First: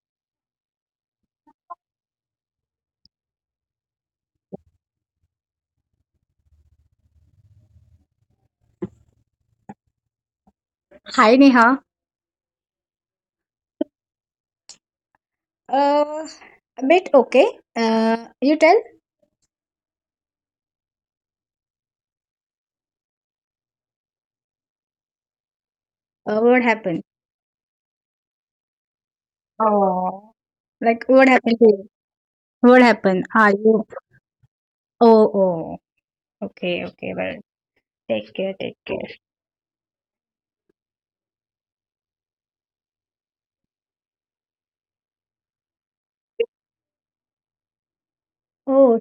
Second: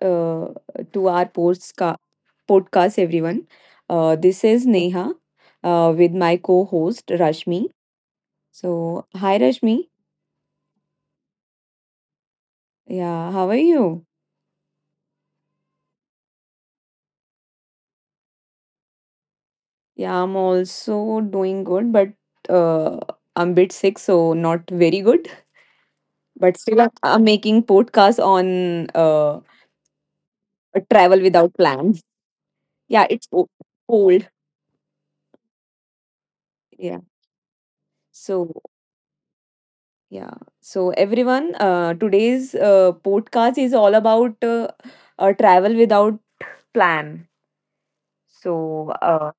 uh, to our podcast, everyone. This is Neha with my co host Rashmi. So, hi Rashmi. Yeah, how are you? Yeah, I'm also doing good, but uh, I'm bit sick, so not very good. But still, I'm making podcast on travel without plan. Yeah, cold. Yeah, so. Yeah. So, everyone, today's podcast is all about travel without plan. So, uh,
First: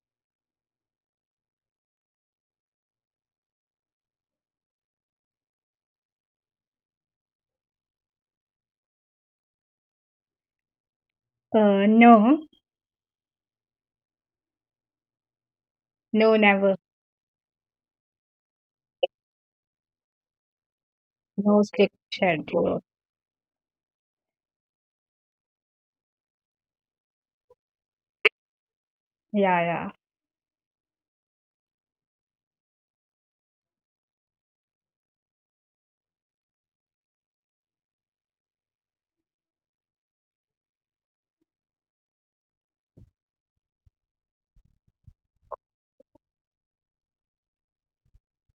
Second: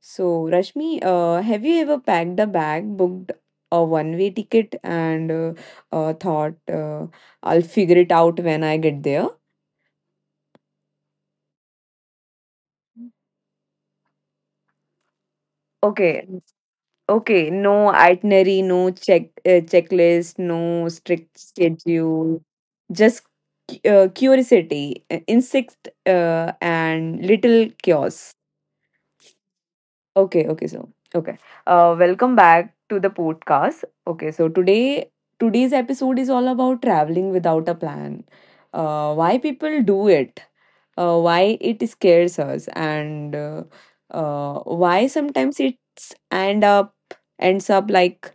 so Rashmi, have you ever packed a bag, booked a one-way ticket, and thought, I'll figure it out when I get there? Okay. Okay, no itinerary, no checklist, no strict schedule, just curiosity, insect, and little chaos. Okay, okay, so okay. Welcome back to the podcast. Okay, so today's episode is all about traveling without a plan. Why people do it, why it scares us, and why sometimes it's end up ends up like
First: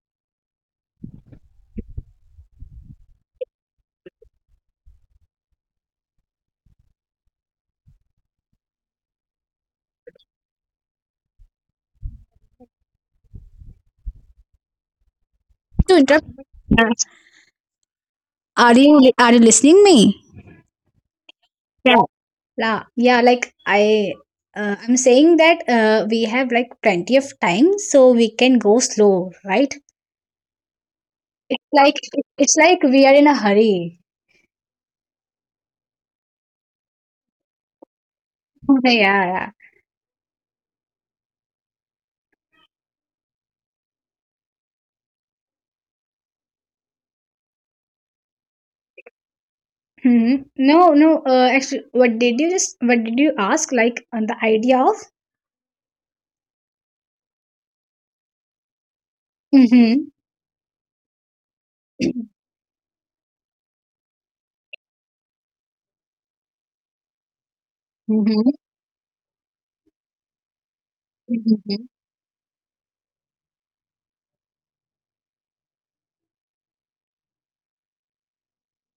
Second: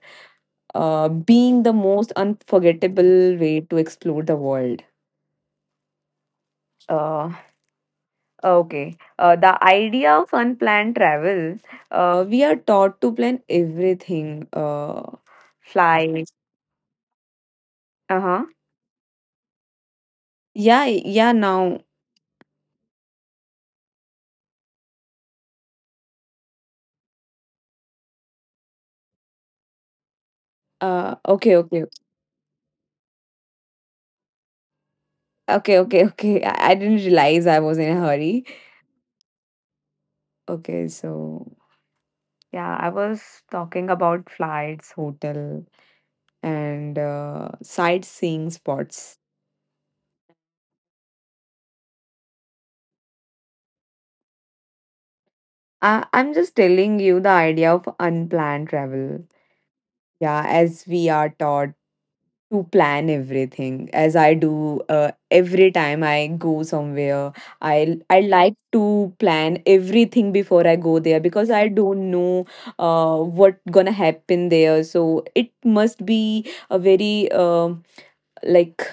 being the most unforgettable way to explore the world. Uh, okay. The idea of unplanned travel, we are taught to plan everything. Fly. Uh huh. Yeah, yeah. Now, uh, okay, okay, okay. I didn't realize I was in a hurry. Okay, so yeah, I was talking about flights, hotel, and sightseeing spots. I'm just telling you the idea of unplanned travel. Yeah, as we are taught to plan everything, as I do every time I go somewhere. I like to plan everything before I go there because I don't know what gonna happen there. So it must be a like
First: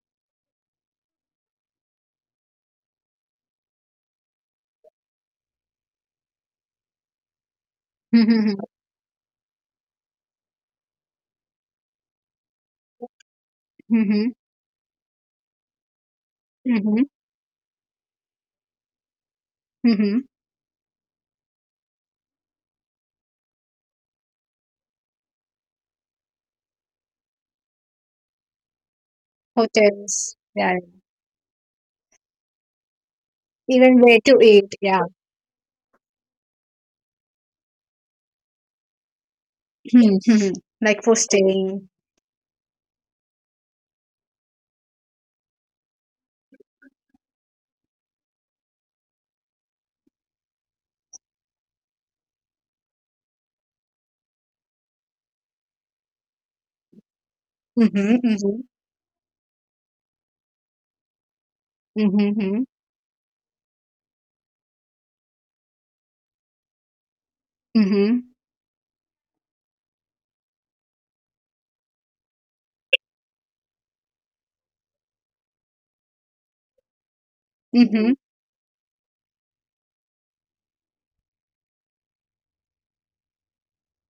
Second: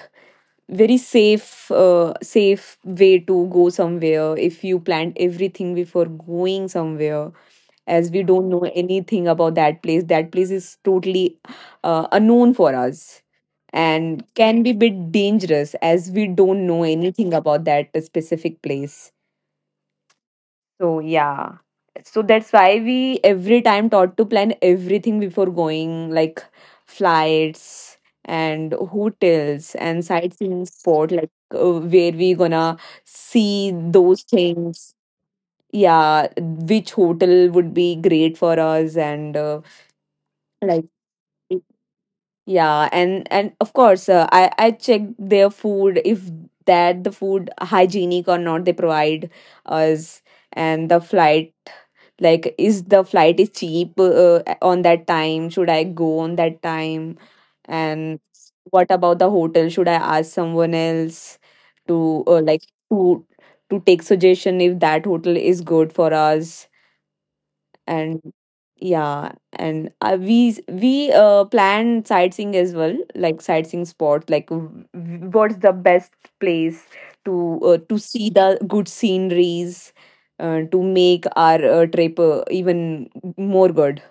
very safe way to go somewhere if you plan everything before going somewhere as we don't know anything about that place. That place is totally unknown for us and can be bit dangerous as we don't know anything about that specific place. So yeah. So that's why we every time taught to plan everything before going, like flights and hotels and sightseeing spot, like where we gonna see those things. Yeah, which hotel would be great for us and like it- yeah, and of course I check their food if that the food hygienic or not they provide us, and the flight, like is the flight is cheap on that time, should I go on that time, and what about the hotel, should I ask someone else to to to take suggestion if that hotel is good for us. And yeah, and we plan sightseeing as well, like sightseeing spot, like what's the best place to see the good sceneries to make our trip even more good.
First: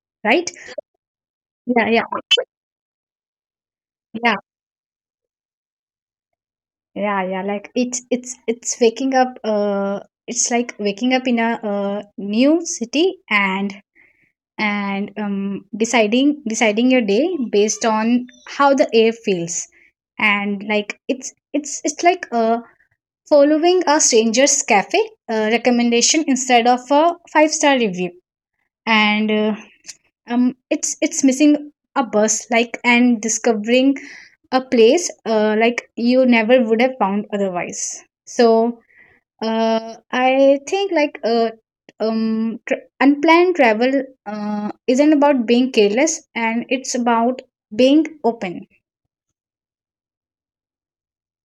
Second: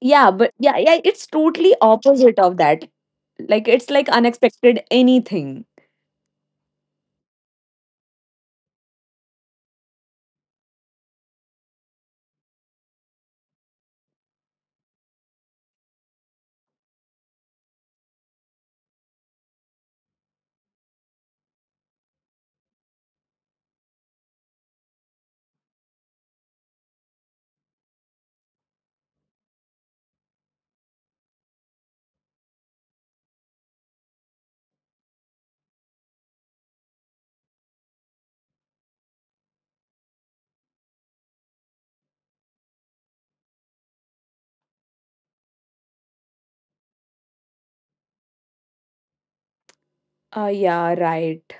Yeah, but yeah, yeah, it's totally opposite of that, like it's like unexpected anything. Yeah, right.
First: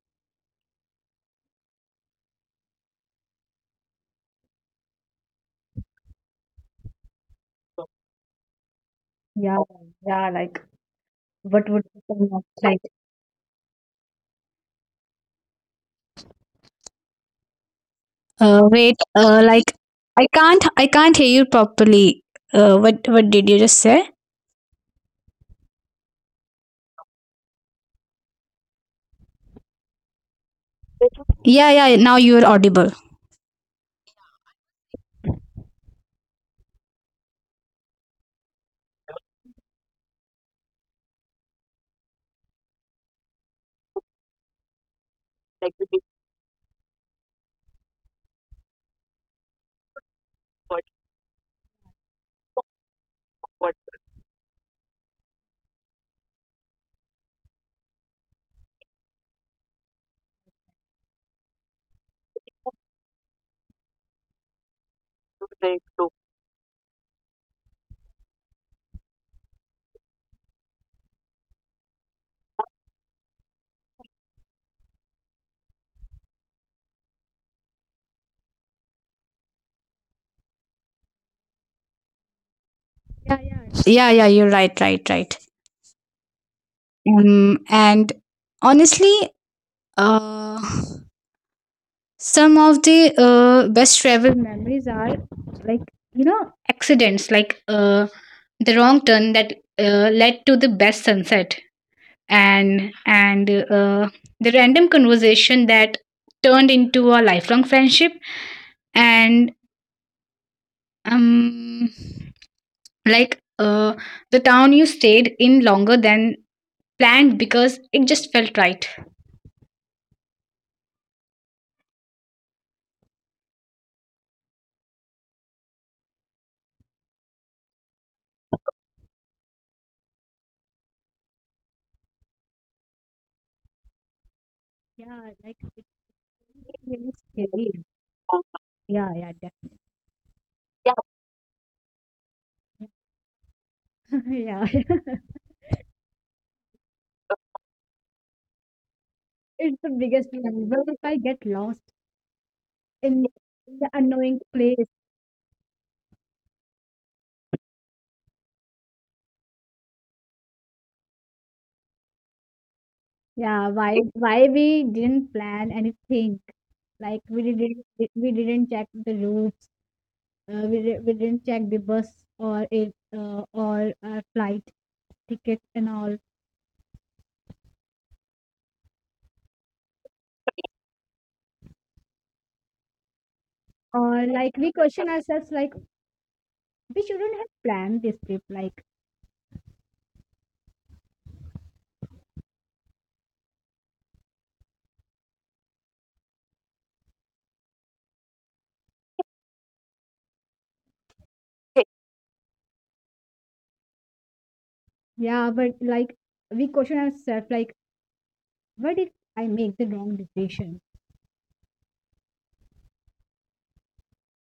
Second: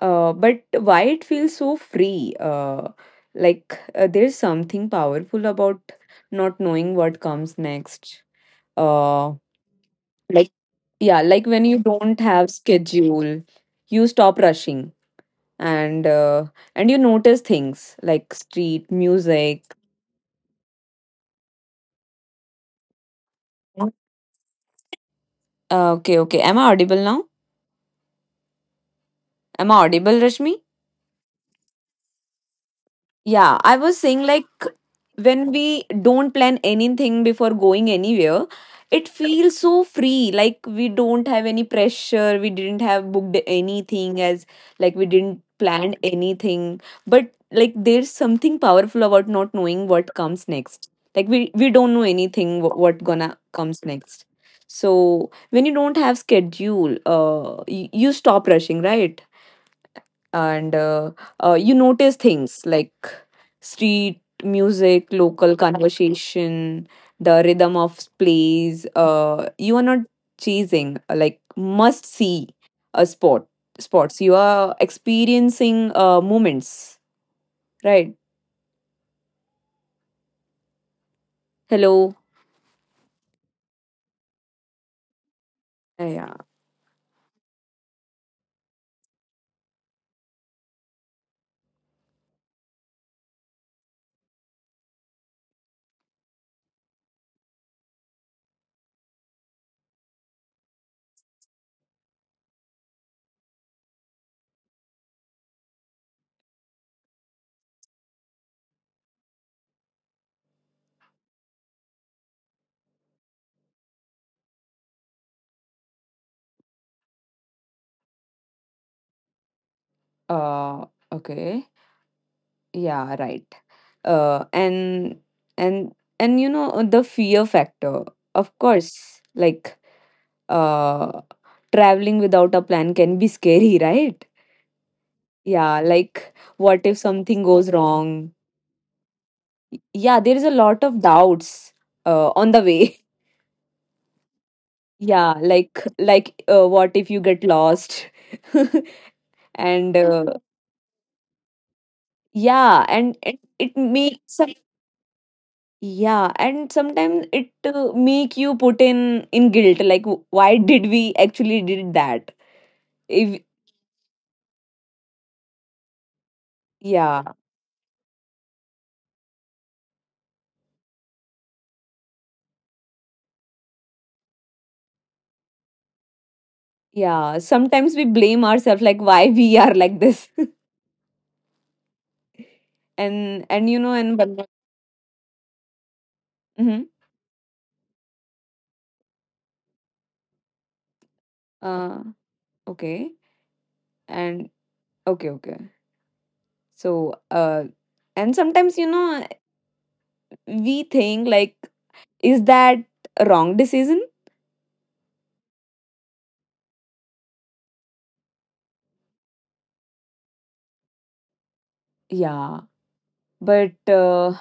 But why it feels so free? There's something powerful about not knowing what comes next. Uh, like yeah, like when you don't have schedule, you stop rushing, and you notice things like street music. Okay, okay. Am I audible now? Am I audible, Rashmi? Yeah, I was saying like when we don't plan anything before going anywhere, it feels so free. Like we don't have any pressure. We didn't have booked anything as like we didn't plan anything. But like there's something powerful about not knowing what comes next. Like we don't know anything what gonna comes next. So when you don't have schedule, you stop rushing, right? And you notice things like street music, local conversation, the rhythm of plays. You are not chasing must see a sport sports. You are experiencing moments, right? Hello. Yeah. Uh, okay. Yeah. Right. Uh, and and you know the fear factor. Of course, like uh, traveling without a plan can be scary, right? Yeah, like what if something goes wrong? Yeah, there is a lot of doubts on the way. Yeah, like what if you get lost? And yeah, and yeah, and sometimes it make you put in guilt, like why did we actually did that? If yeah, yeah, sometimes we blame ourselves like why we are like this. And you know and but Mhm. uh okay. And okay, okay. So, and sometimes, you know, we think like, is that a wrong decision? Yeah. But uh,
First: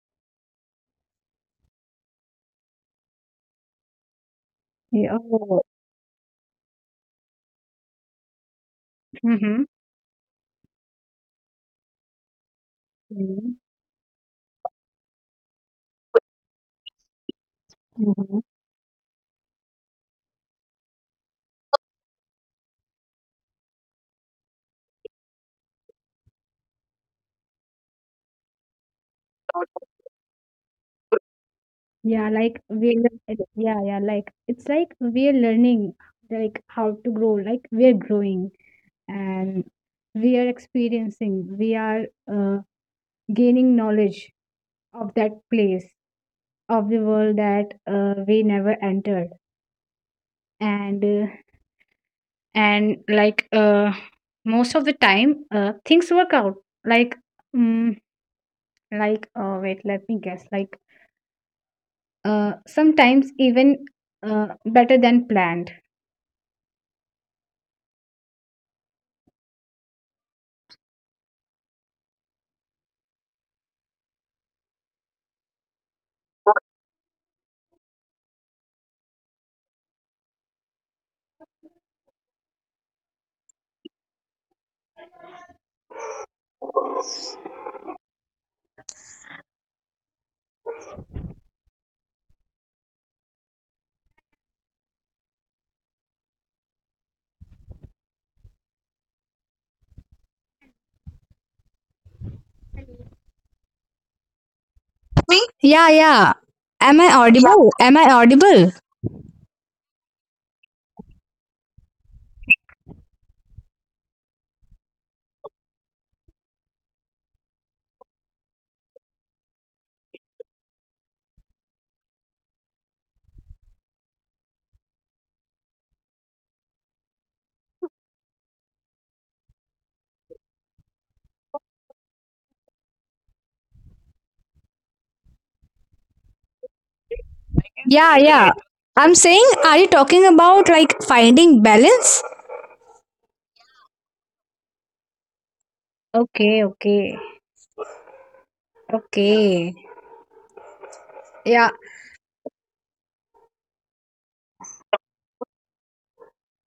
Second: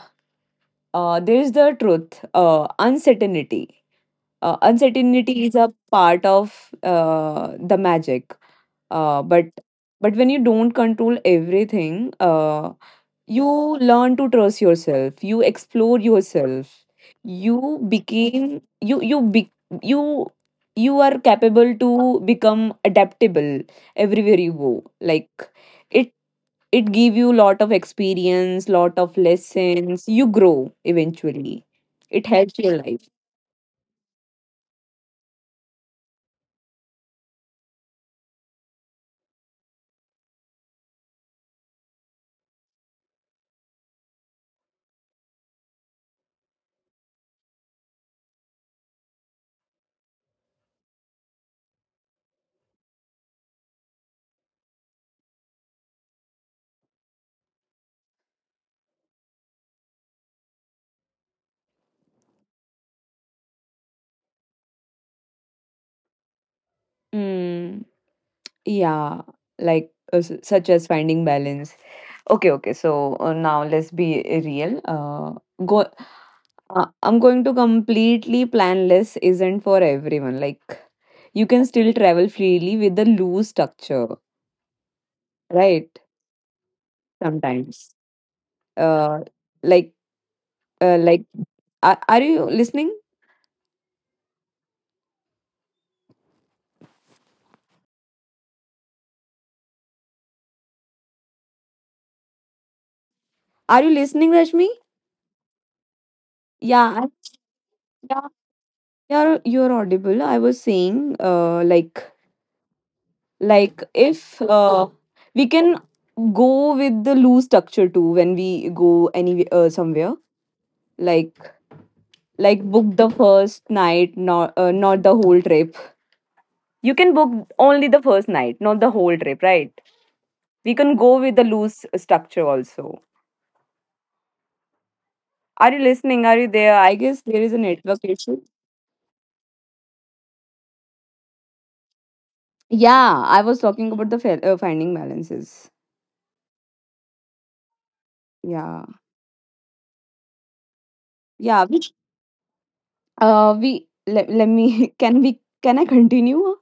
uh, there's the truth, uncertainty. Uncertainty is a part of the magic. Uh, but but when you don't control everything, you learn to trust yourself, you explore yourself, you became you you be, you you are capable to become adaptable everywhere you go, like it it give you lot of experience, lot of lessons, you grow eventually, it helps your life. Mm, yeah, like such as finding balance. Okay, okay. So now let's be real. Go. I'm going to completely planless isn't for everyone. Like you can still travel freely with the loose structure, right? Sometimes. Uh, like uh, like are you listening? Are you listening, Rashmi? Yeah, yeah. Am Yeah, I audible? Am I yeah. audible? You're audible. I was saying if we can go with the loose structure too when we go any somewhere, like book the first night, not not the whole trip. You can book only the first night, not the whole trip, right? We can go with the loose structure also. Are you listening, are you there? I guess there is a network Yeah, issue. yeah. I'm saying, are you talking about like finding balance? Yeah, I was talking about the finding balances. Yeah, yeah, which we let, let me can we, can I continue.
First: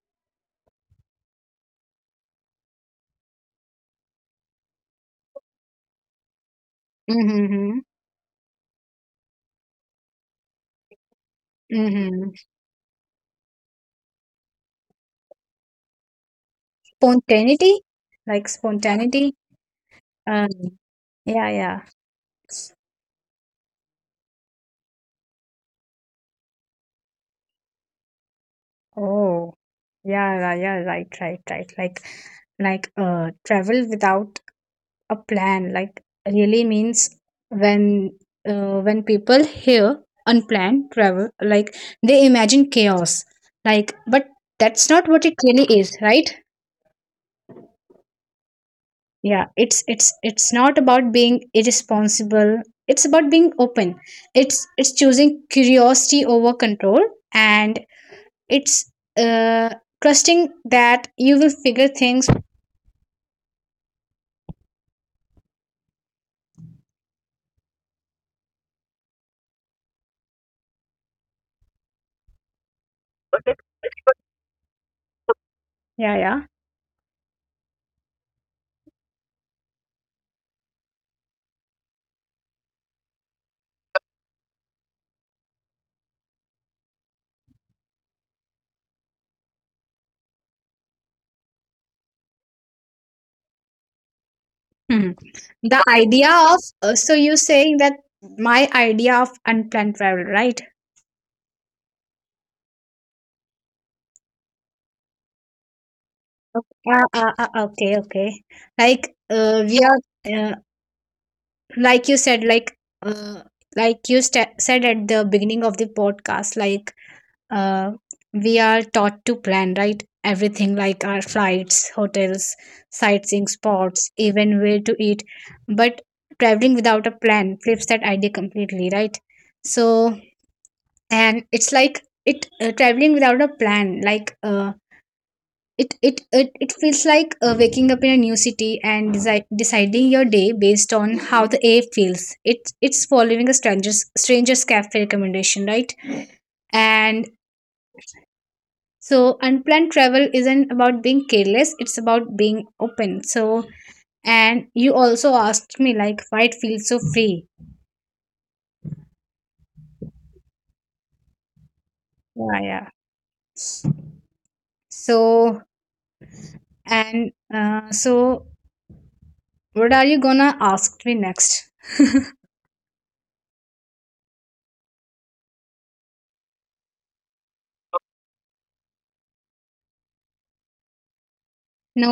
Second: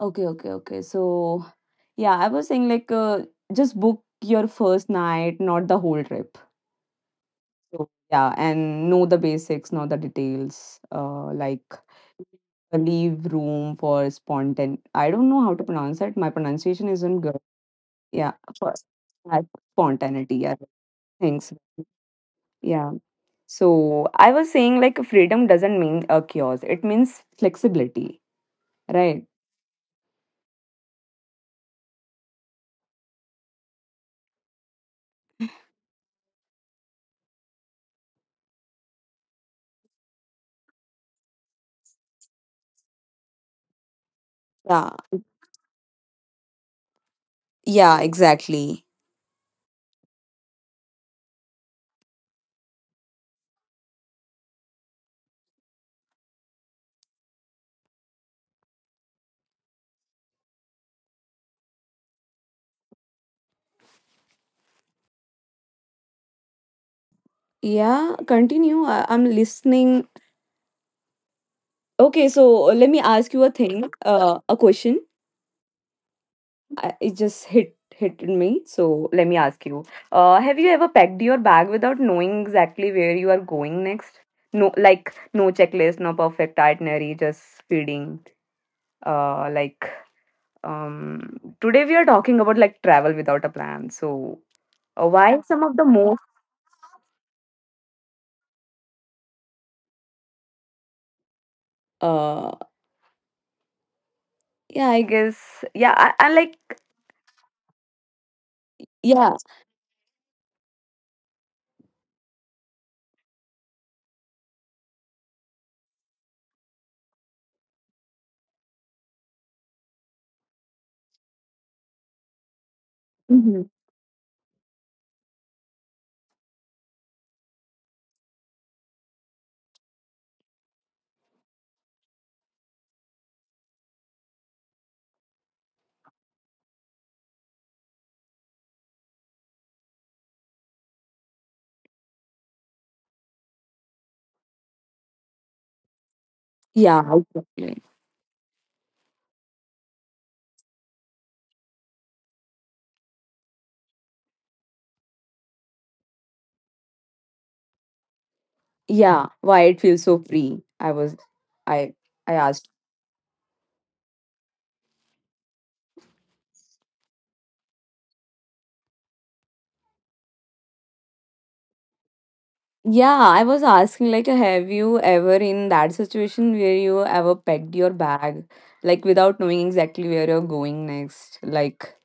Okay, okay, okay. So, yeah, I was saying like just book your first night, not the whole trip. So, yeah, and know the basics, know the details. Like leave room for spontan. I don't know how to pronounce it. My pronunciation isn't good. Yeah, for uh, spontaneity. Yeah, thanks. Yeah. So I was saying like freedom doesn't mean a chaos. It means flexibility, right? Yeah. Yeah, exactly. Yeah, continue. I'm listening. Okay, so let me ask you a thing, a question. It just hit me. So let me ask you. Have you ever packed your bag without knowing exactly where you are going next? No, like no checklist, no perfect itinerary, just speeding. Uh, like today we are talking about like travel without a plan. So why some of the most uh yeah, I guess, yeah, I like, yeah. Mhm. Yeah, exactly. Yeah, why it feels so free. I I asked. Yeah, I was asking like have you ever in that situation where you ever packed your bag like without knowing exactly where you're going next? Like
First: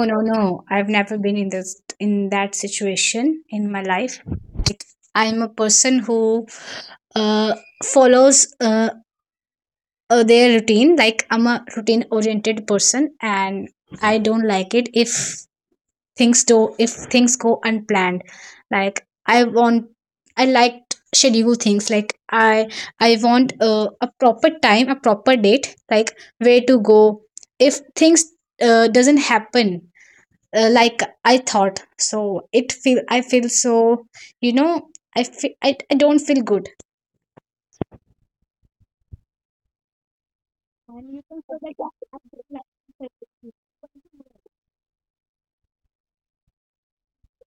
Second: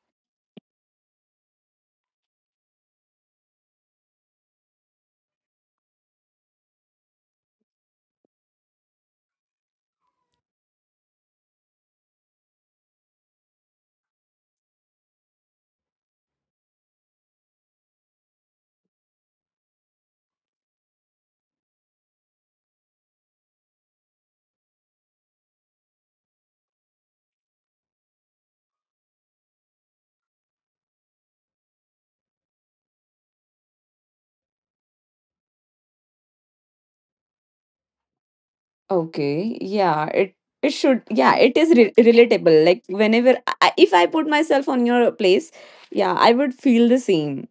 okay, yeah, it should yeah, it is relatable. Like whenever if I put myself on your place, yeah, I would feel the same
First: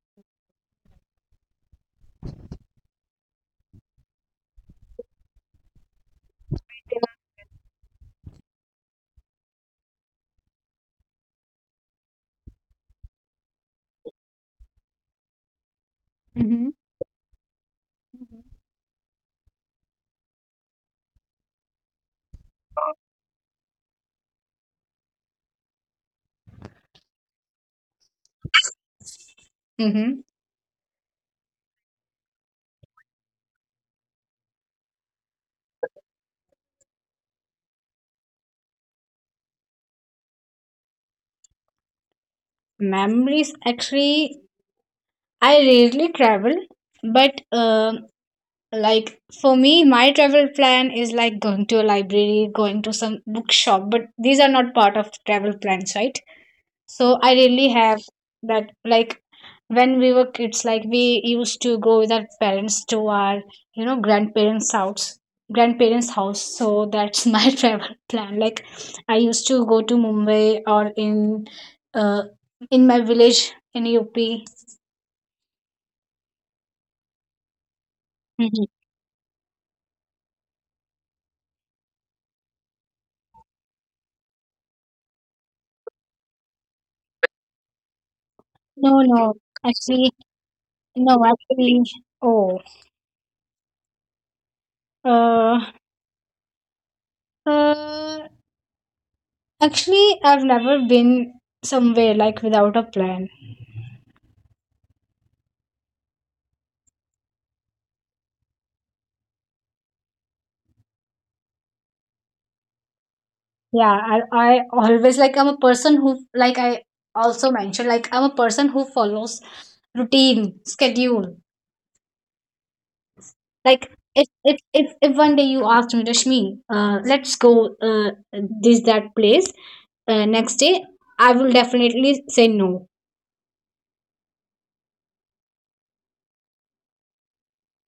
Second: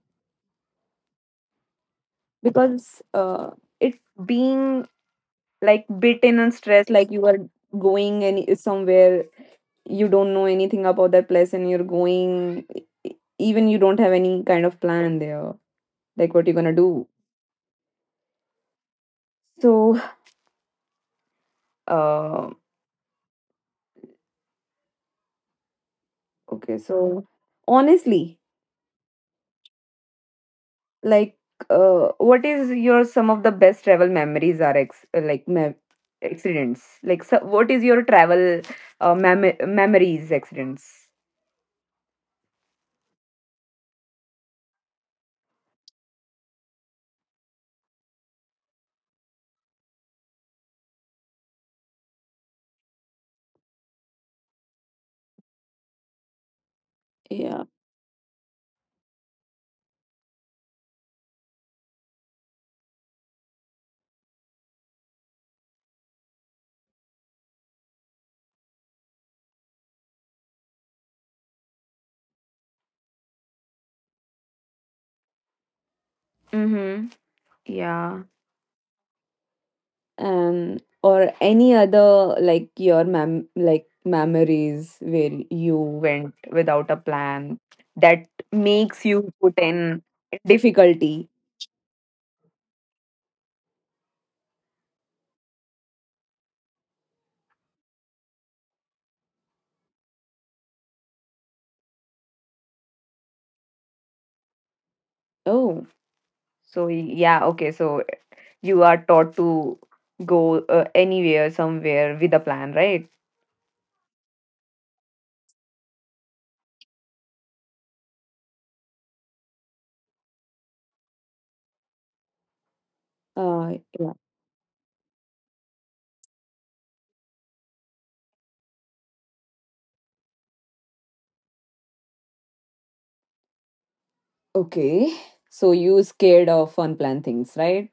because it being like beaten and stressed, like you are going any somewhere, you don't know anything about that place, and you're going, even you don't have any kind of plan there, like what you're gonna do. So uh okay, so honestly, like what is your some of the best travel memories are accidents. Like so what is your travel memories accidents. Yeah. Mm-hmm. Yeah. Um, or any other like your memories where you went without a plan that makes you put in difficulty. Oh, so yeah, okay, so you are taught to go anywhere somewhere with a plan, right? uh yeah, okay. Okay. So you scared of unplanned things, right?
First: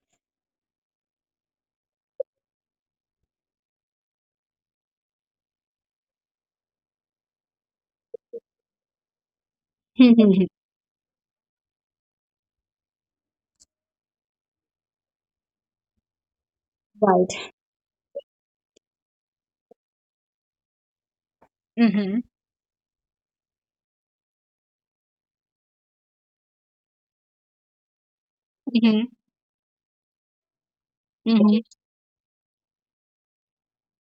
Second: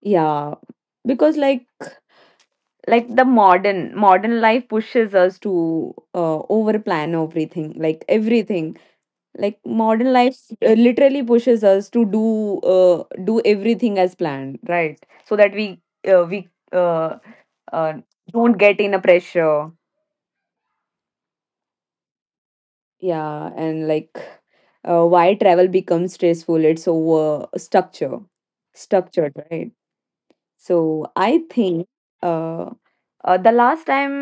Yeah, because like the modern life pushes us to over plan everything, like everything, like modern life literally pushes us to do do everything as planned, right? So that we uh, don't get in a pressure. Yeah, and like why travel becomes stressful, it's over structured, right? So I think uh, the last time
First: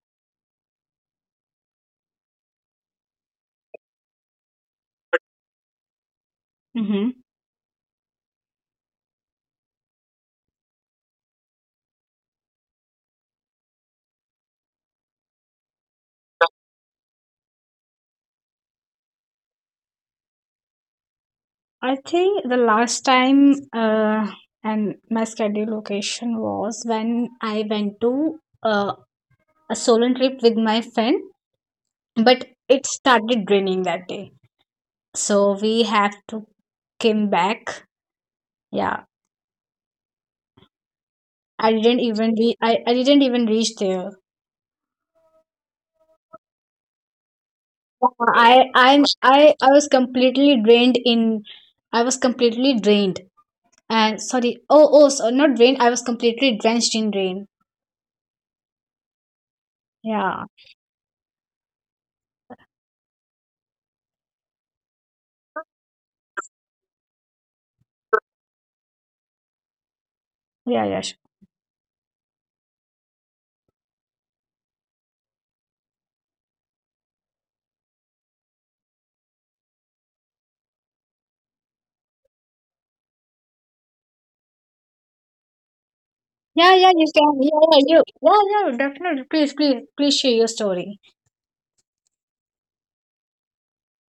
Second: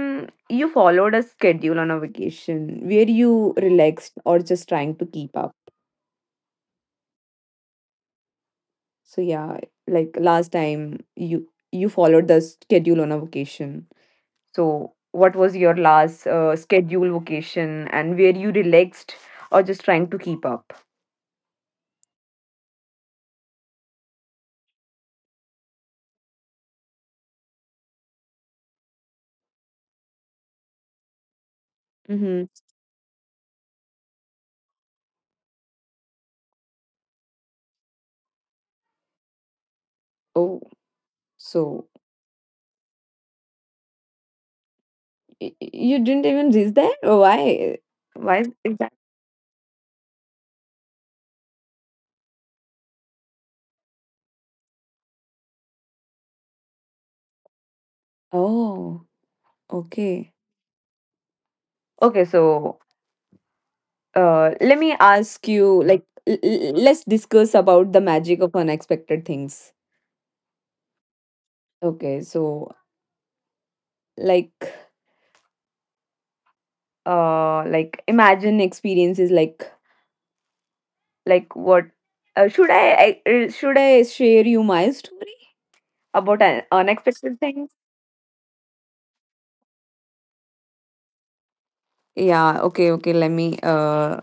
you followed a schedule on a vacation where you relaxed or just trying to keep up. So yeah, like last time you followed the schedule on a vacation. So what was your last schedule vacation and where you relaxed or just trying to keep up? Mm-hmm. Oh, so you didn't even reach there? Why? Why is that? Oh, okay. Okay, so let me ask you, let's discuss about the magic of unexpected things. Okay, so, like like imagine experiences, like what, should I should I share you my story about an unexpected things? Yeah, okay, okay, let me uh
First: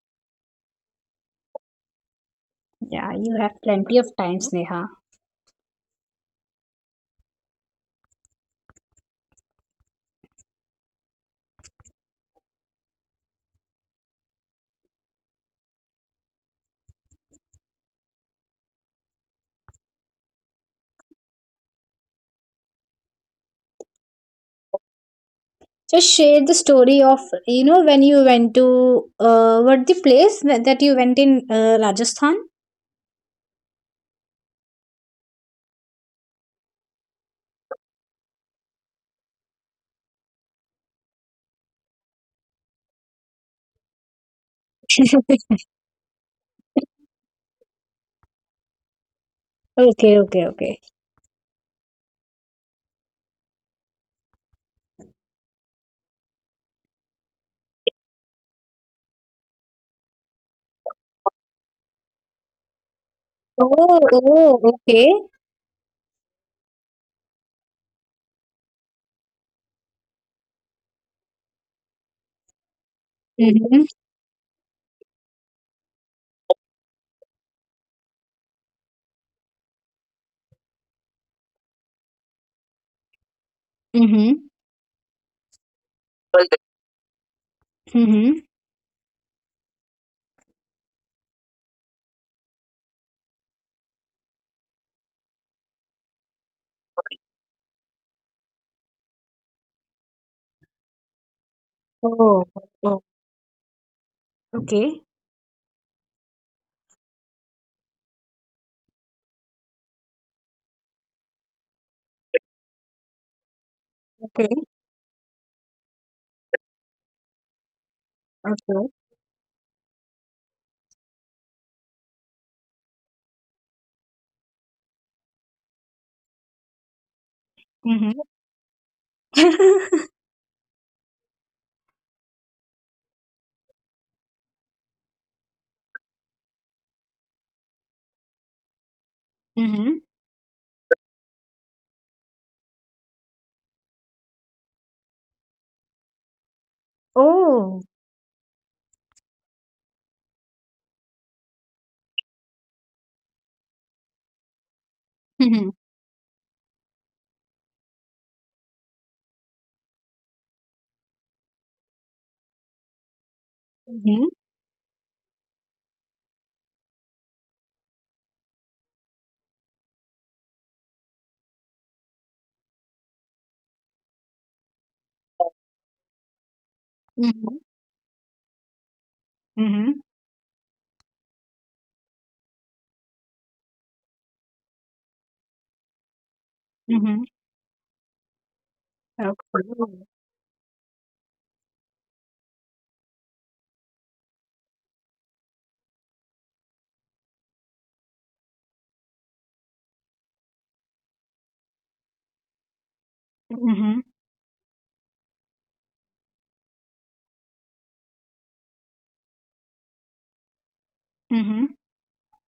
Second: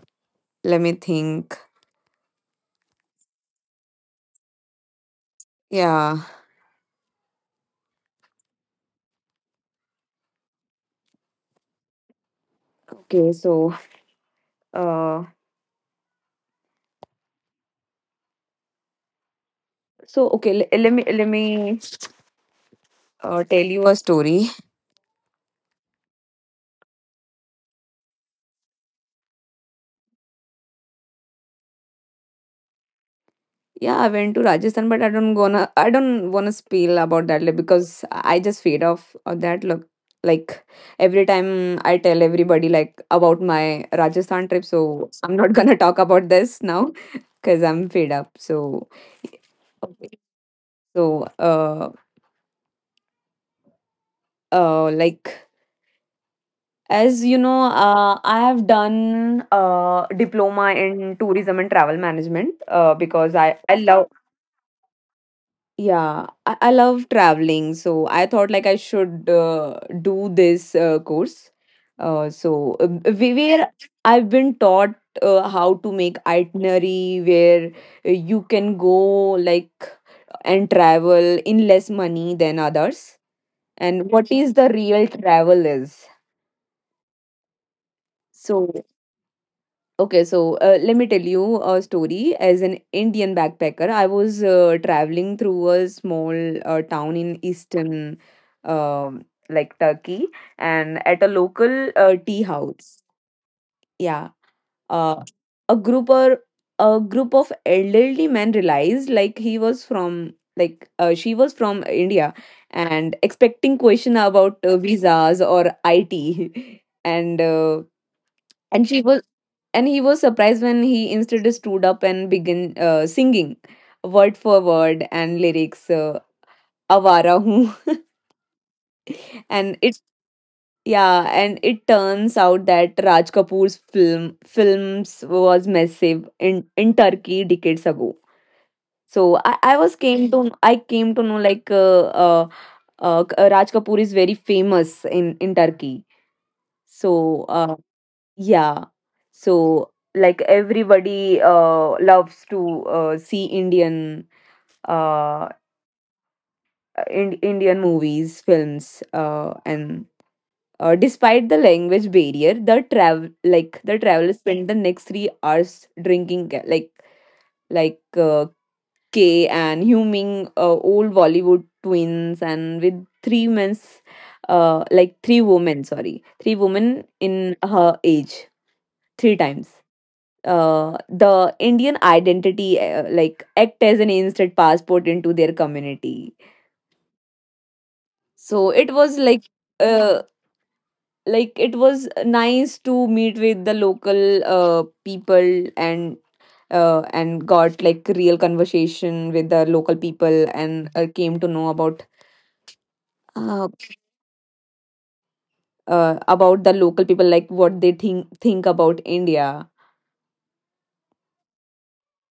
let me think. Yeah. Okay, so, uh okay, l- let me tell you a story. Yeah, I went to Rajasthan, but I don't wanna spill about that, like, because I just feed off of that. Look, like every time I tell everybody, like, about my Rajasthan trip, so I'm not gonna talk about this now because I'm fed up. So. Okay. So, like, as you know, I have done diploma in tourism and travel management. Because I love Yeah, I love traveling, so I thought like I should do this course. Uh, so uh, where I've been taught, how to make itinerary, where you can go, like, and travel in less money than others, and what is the real travel is. So. Okay, so, let me tell you a story. As an Indian backpacker, I was traveling through a small town in eastern, um, like, Turkey, and at a local tea house. Yeah. uh, a group or a group of elderly men realized, like, he was from, she was from India, and expecting question about visas or IT, and she was and he was surprised when he instead stood up and began singing word for word and lyrics, awara hu. and it Yeah, and it turns out that Raj Kapoor's films was massive in Turkey decades ago. So I was came to I came to know, like, uh, Raj Kapoor is very famous in Turkey. So. Uh, Yeah. So, like, everybody loves to see Indian, uh in Indian movies, films, and despite the language barrier, the travelers spend the next 3 hours drinking like uh, K, and humming old Bollywood twins, and with three men's like three women sorry three women in her age three times. The Indian identity, like, act as an instant passport into their community. So it was like, uh, it was nice to meet with the local people, and got like real conversation with the local people, and came to know about, uh, about the local people, like what they think about India.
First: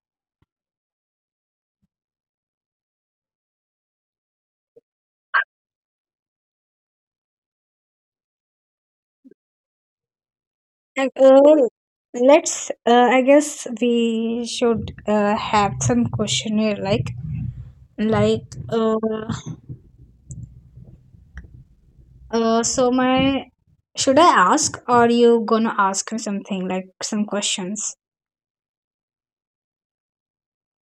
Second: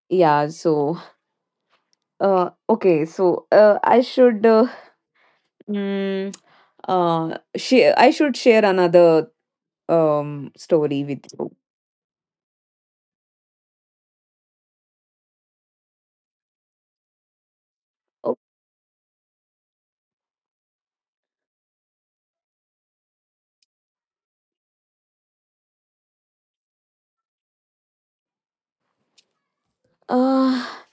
Yeah, so, okay, so, I should Mm, I should share another story with you. Oh. uh,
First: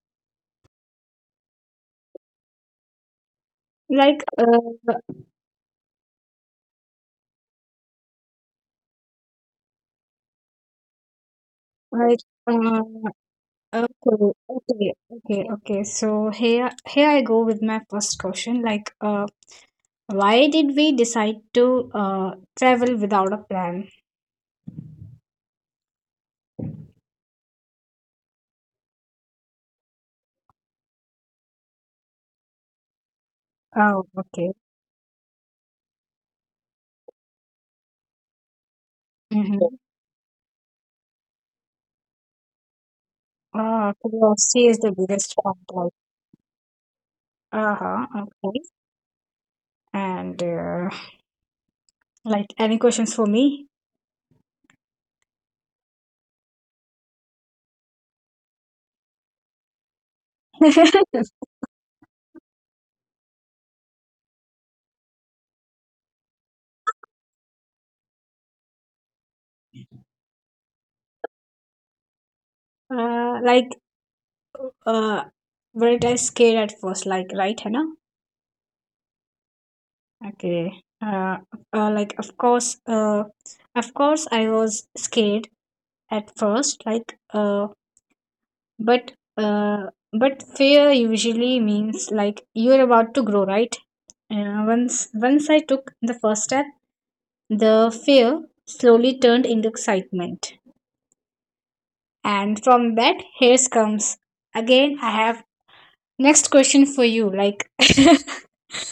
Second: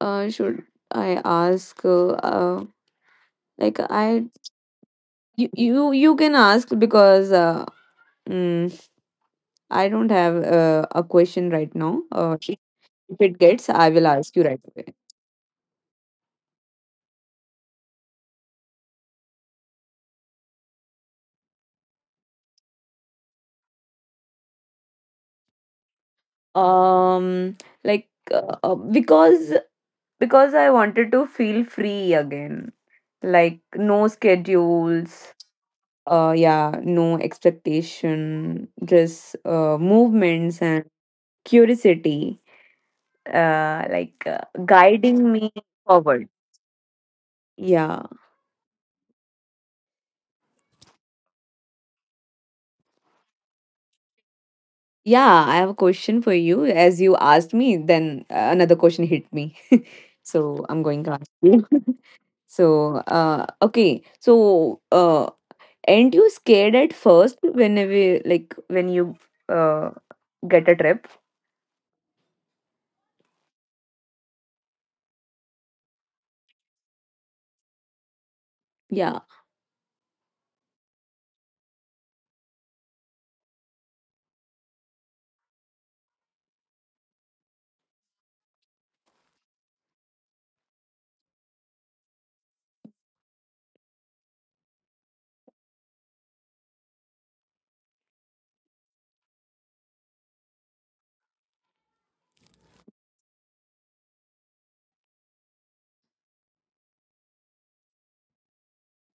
should I ask? Like, you, you can ask because, mm, I don't have a question right now. If it gets, I will ask you right away. Um, like uh, uh, because because I wanted to feel free again, like no schedules, yeah, no expectation, just movements and curiosity, uh like uh, guiding me forward. Yeah. Yeah, I have a question for you. As you asked me, then another question hit me. So I'm going to ask you. So, aren't you scared at first whenever, when you uh get a trip? Yeah.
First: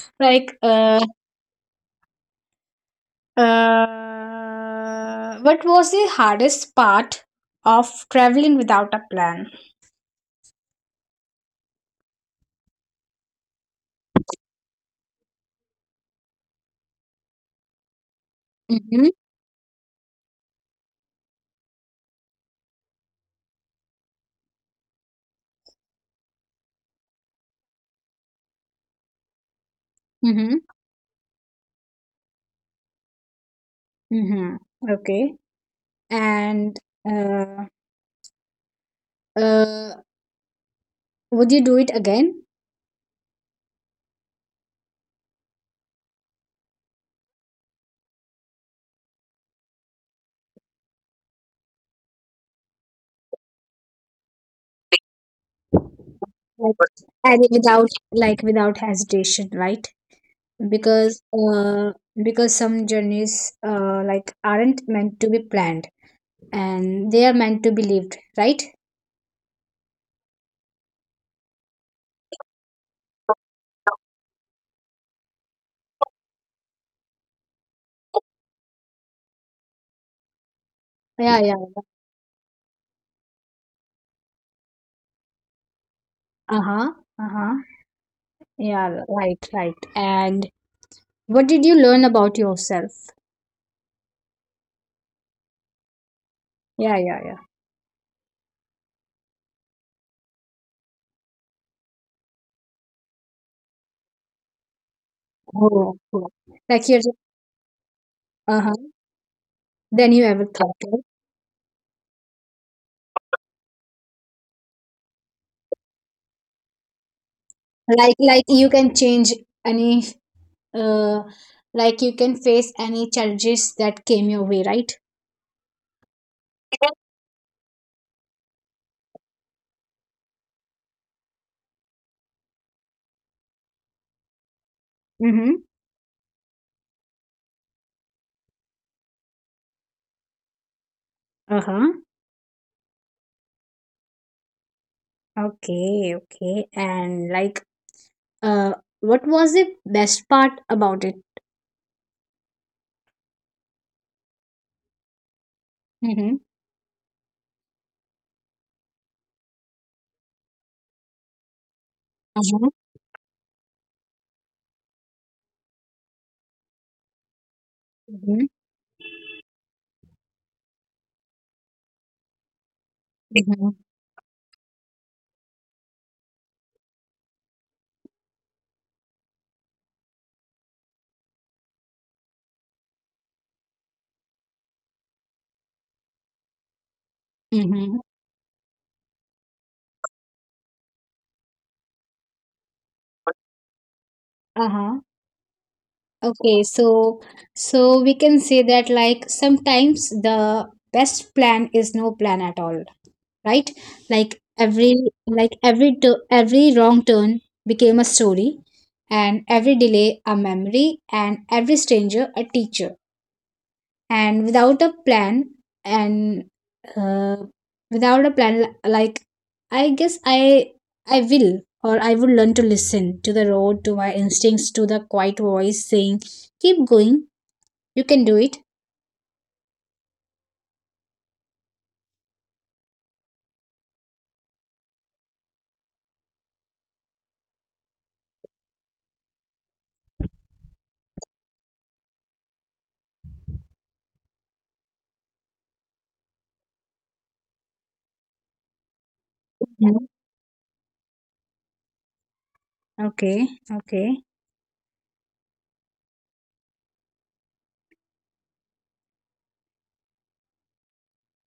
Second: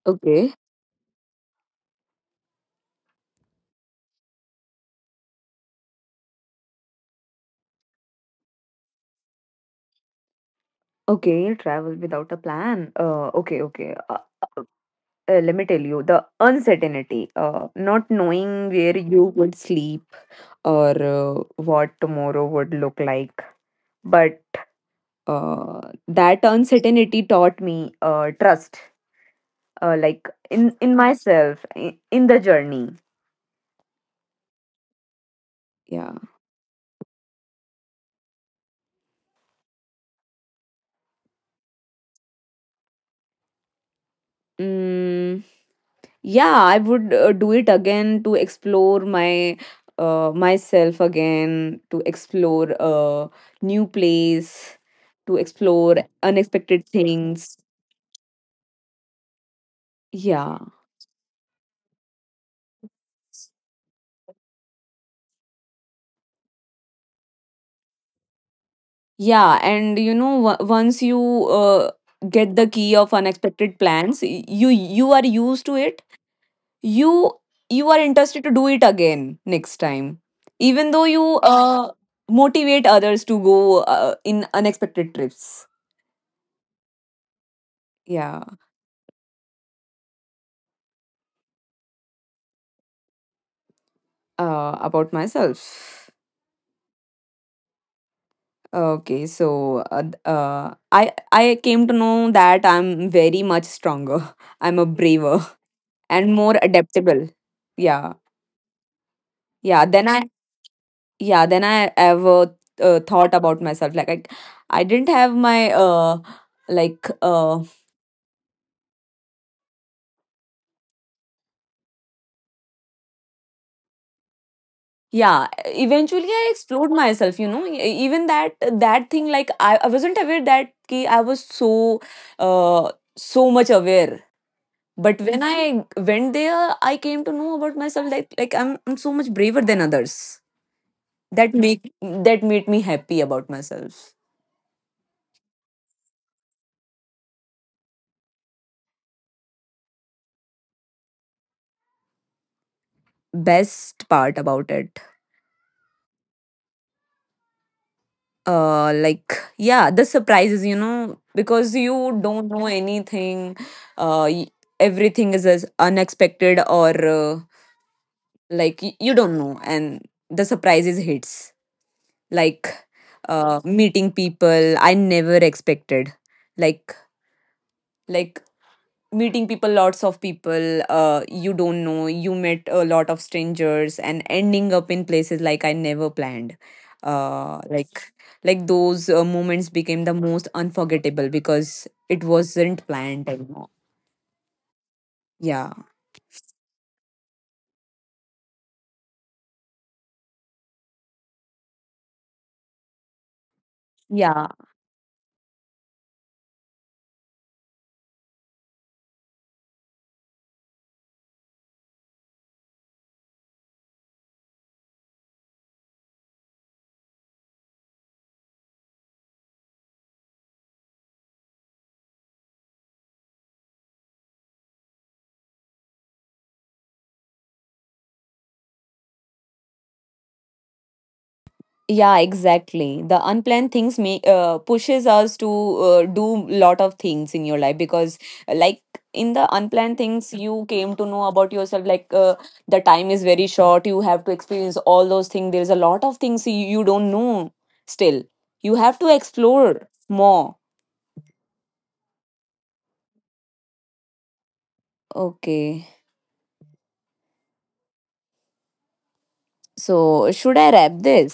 Okay. Okay, travel without a plan. Okay, okay. Uh, Let me tell you the uncertainty, not knowing where you would sleep or what tomorrow would look like. But that uncertainty taught me, trust, like, in myself, in the journey. Yeah. Mm. Yeah, I would do it again to explore my myself again, to explore a new place, to explore unexpected things. Yeah. Yeah, and you know, once you get the key of unexpected plans, you are used to it. You you are interested to do it again next time. Even though you, motivate others to go, in unexpected trips. Yeah. About myself. Okay, so, I came to know that I'm very much stronger. I'm a braver and more adaptable. Yeah, yeah. Then I ever thought about myself. Like I didn't have my, like uh yeah, eventually I explored myself, you know. Even that thing, like, I wasn't aware that ki I was so, so much aware. But when I went there, I came to know about myself, like I'm so much braver than others. That made me happy about myself. Best part about it, uh, like yeah, the surprises, you know, because you don't know anything. Uh, y- Everything is as unexpected, you don't know, and the surprises hits, like, meeting people I never expected, like like meeting people lots of people, you don't know, you met a lot of strangers, and ending up in places like I never planned, uh, like those moments became the most unforgettable because it wasn't planned anymore. Yeah, yeah, yeah, exactly. The unplanned things may, pushes us to, do lot of things in your life, because, like, in the unplanned things you came to know about yourself, like, the time is very short. You have to experience all those things. There's a lot of things you don't know. Still, you have to explore more. Okay, so should I wrap this?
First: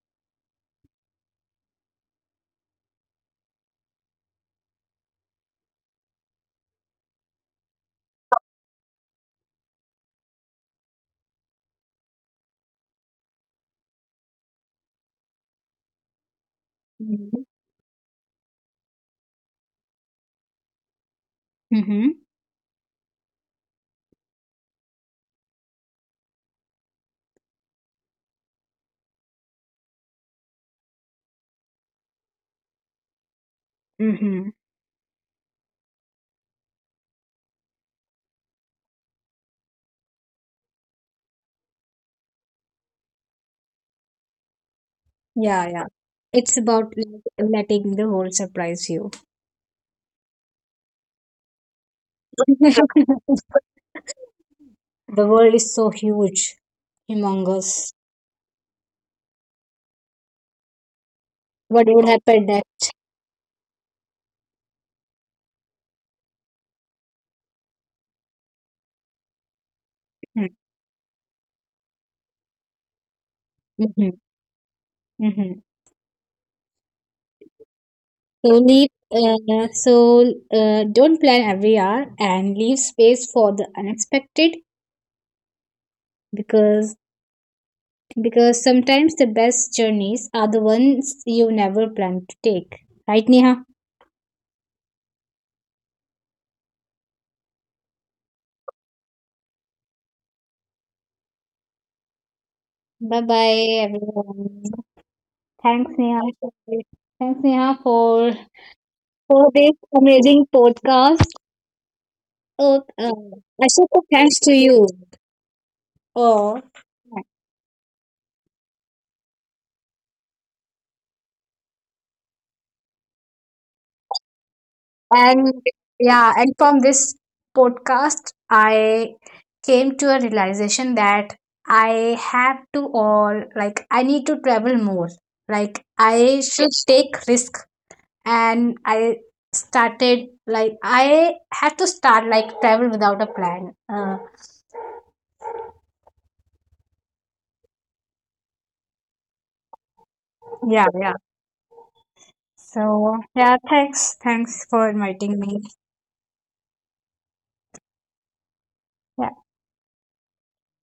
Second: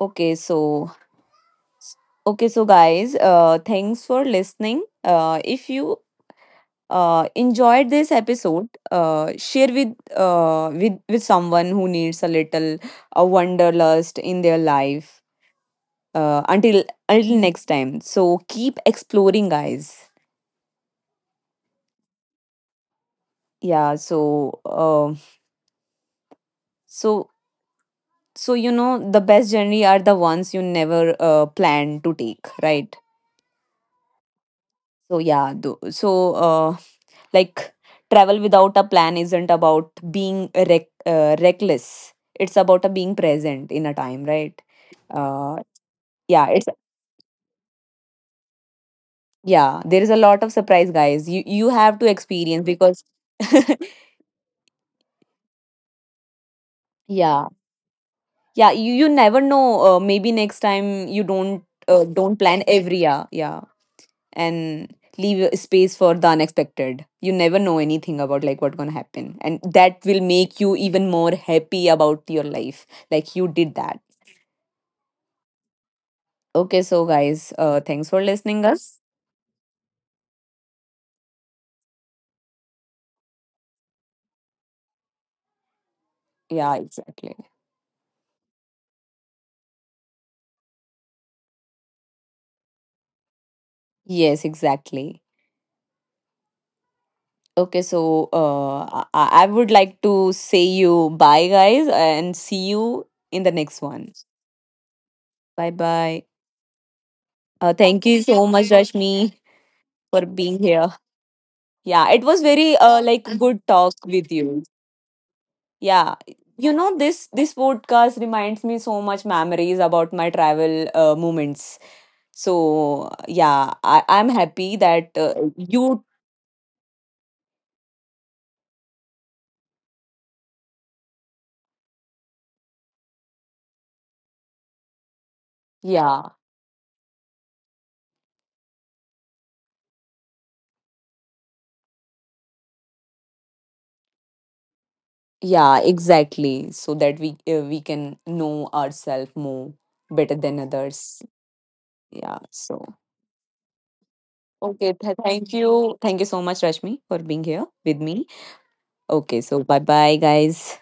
okay so okay, so guys, thanks for listening. If you enjoyed this episode, share with someone who needs a little, a wanderlust in their life. Uh, until until next time. So keep exploring, guys. Yeah. So so you know, the best journey are the ones you never plan to take, right? So yeah. Like, travel without a plan isn't about being, reckless. It's about a being present in a time, right? uh, yeah. it's Yeah, there is a lot of surprise, guys. You have to experience because... Yeah, yeah. You never know. Maybe next time you don't, don't plan every year. Yeah. And leave a space for the unexpected. You never know anything about, like, what's gonna happen, and that will make you even more happy about your life, like you did that. Okay, so guys, thanks for listening us. Yeah, exactly. Yes, exactly. Okay, so, I would like to say you bye, guys, and see you in the next one. Bye bye. Thank you so much, Rashmi, for being here. Yeah, it was very, good talk with you. Yeah, you know, this podcast reminds me so much memories about my travel, moments. So yeah, I'm happy that you... Yeah. Yeah, exactly. So that we can know ourselves more better than others. Yeah. So, okay, thank you so much, Rashmi, for being here with me. Okay. So bye bye, guys.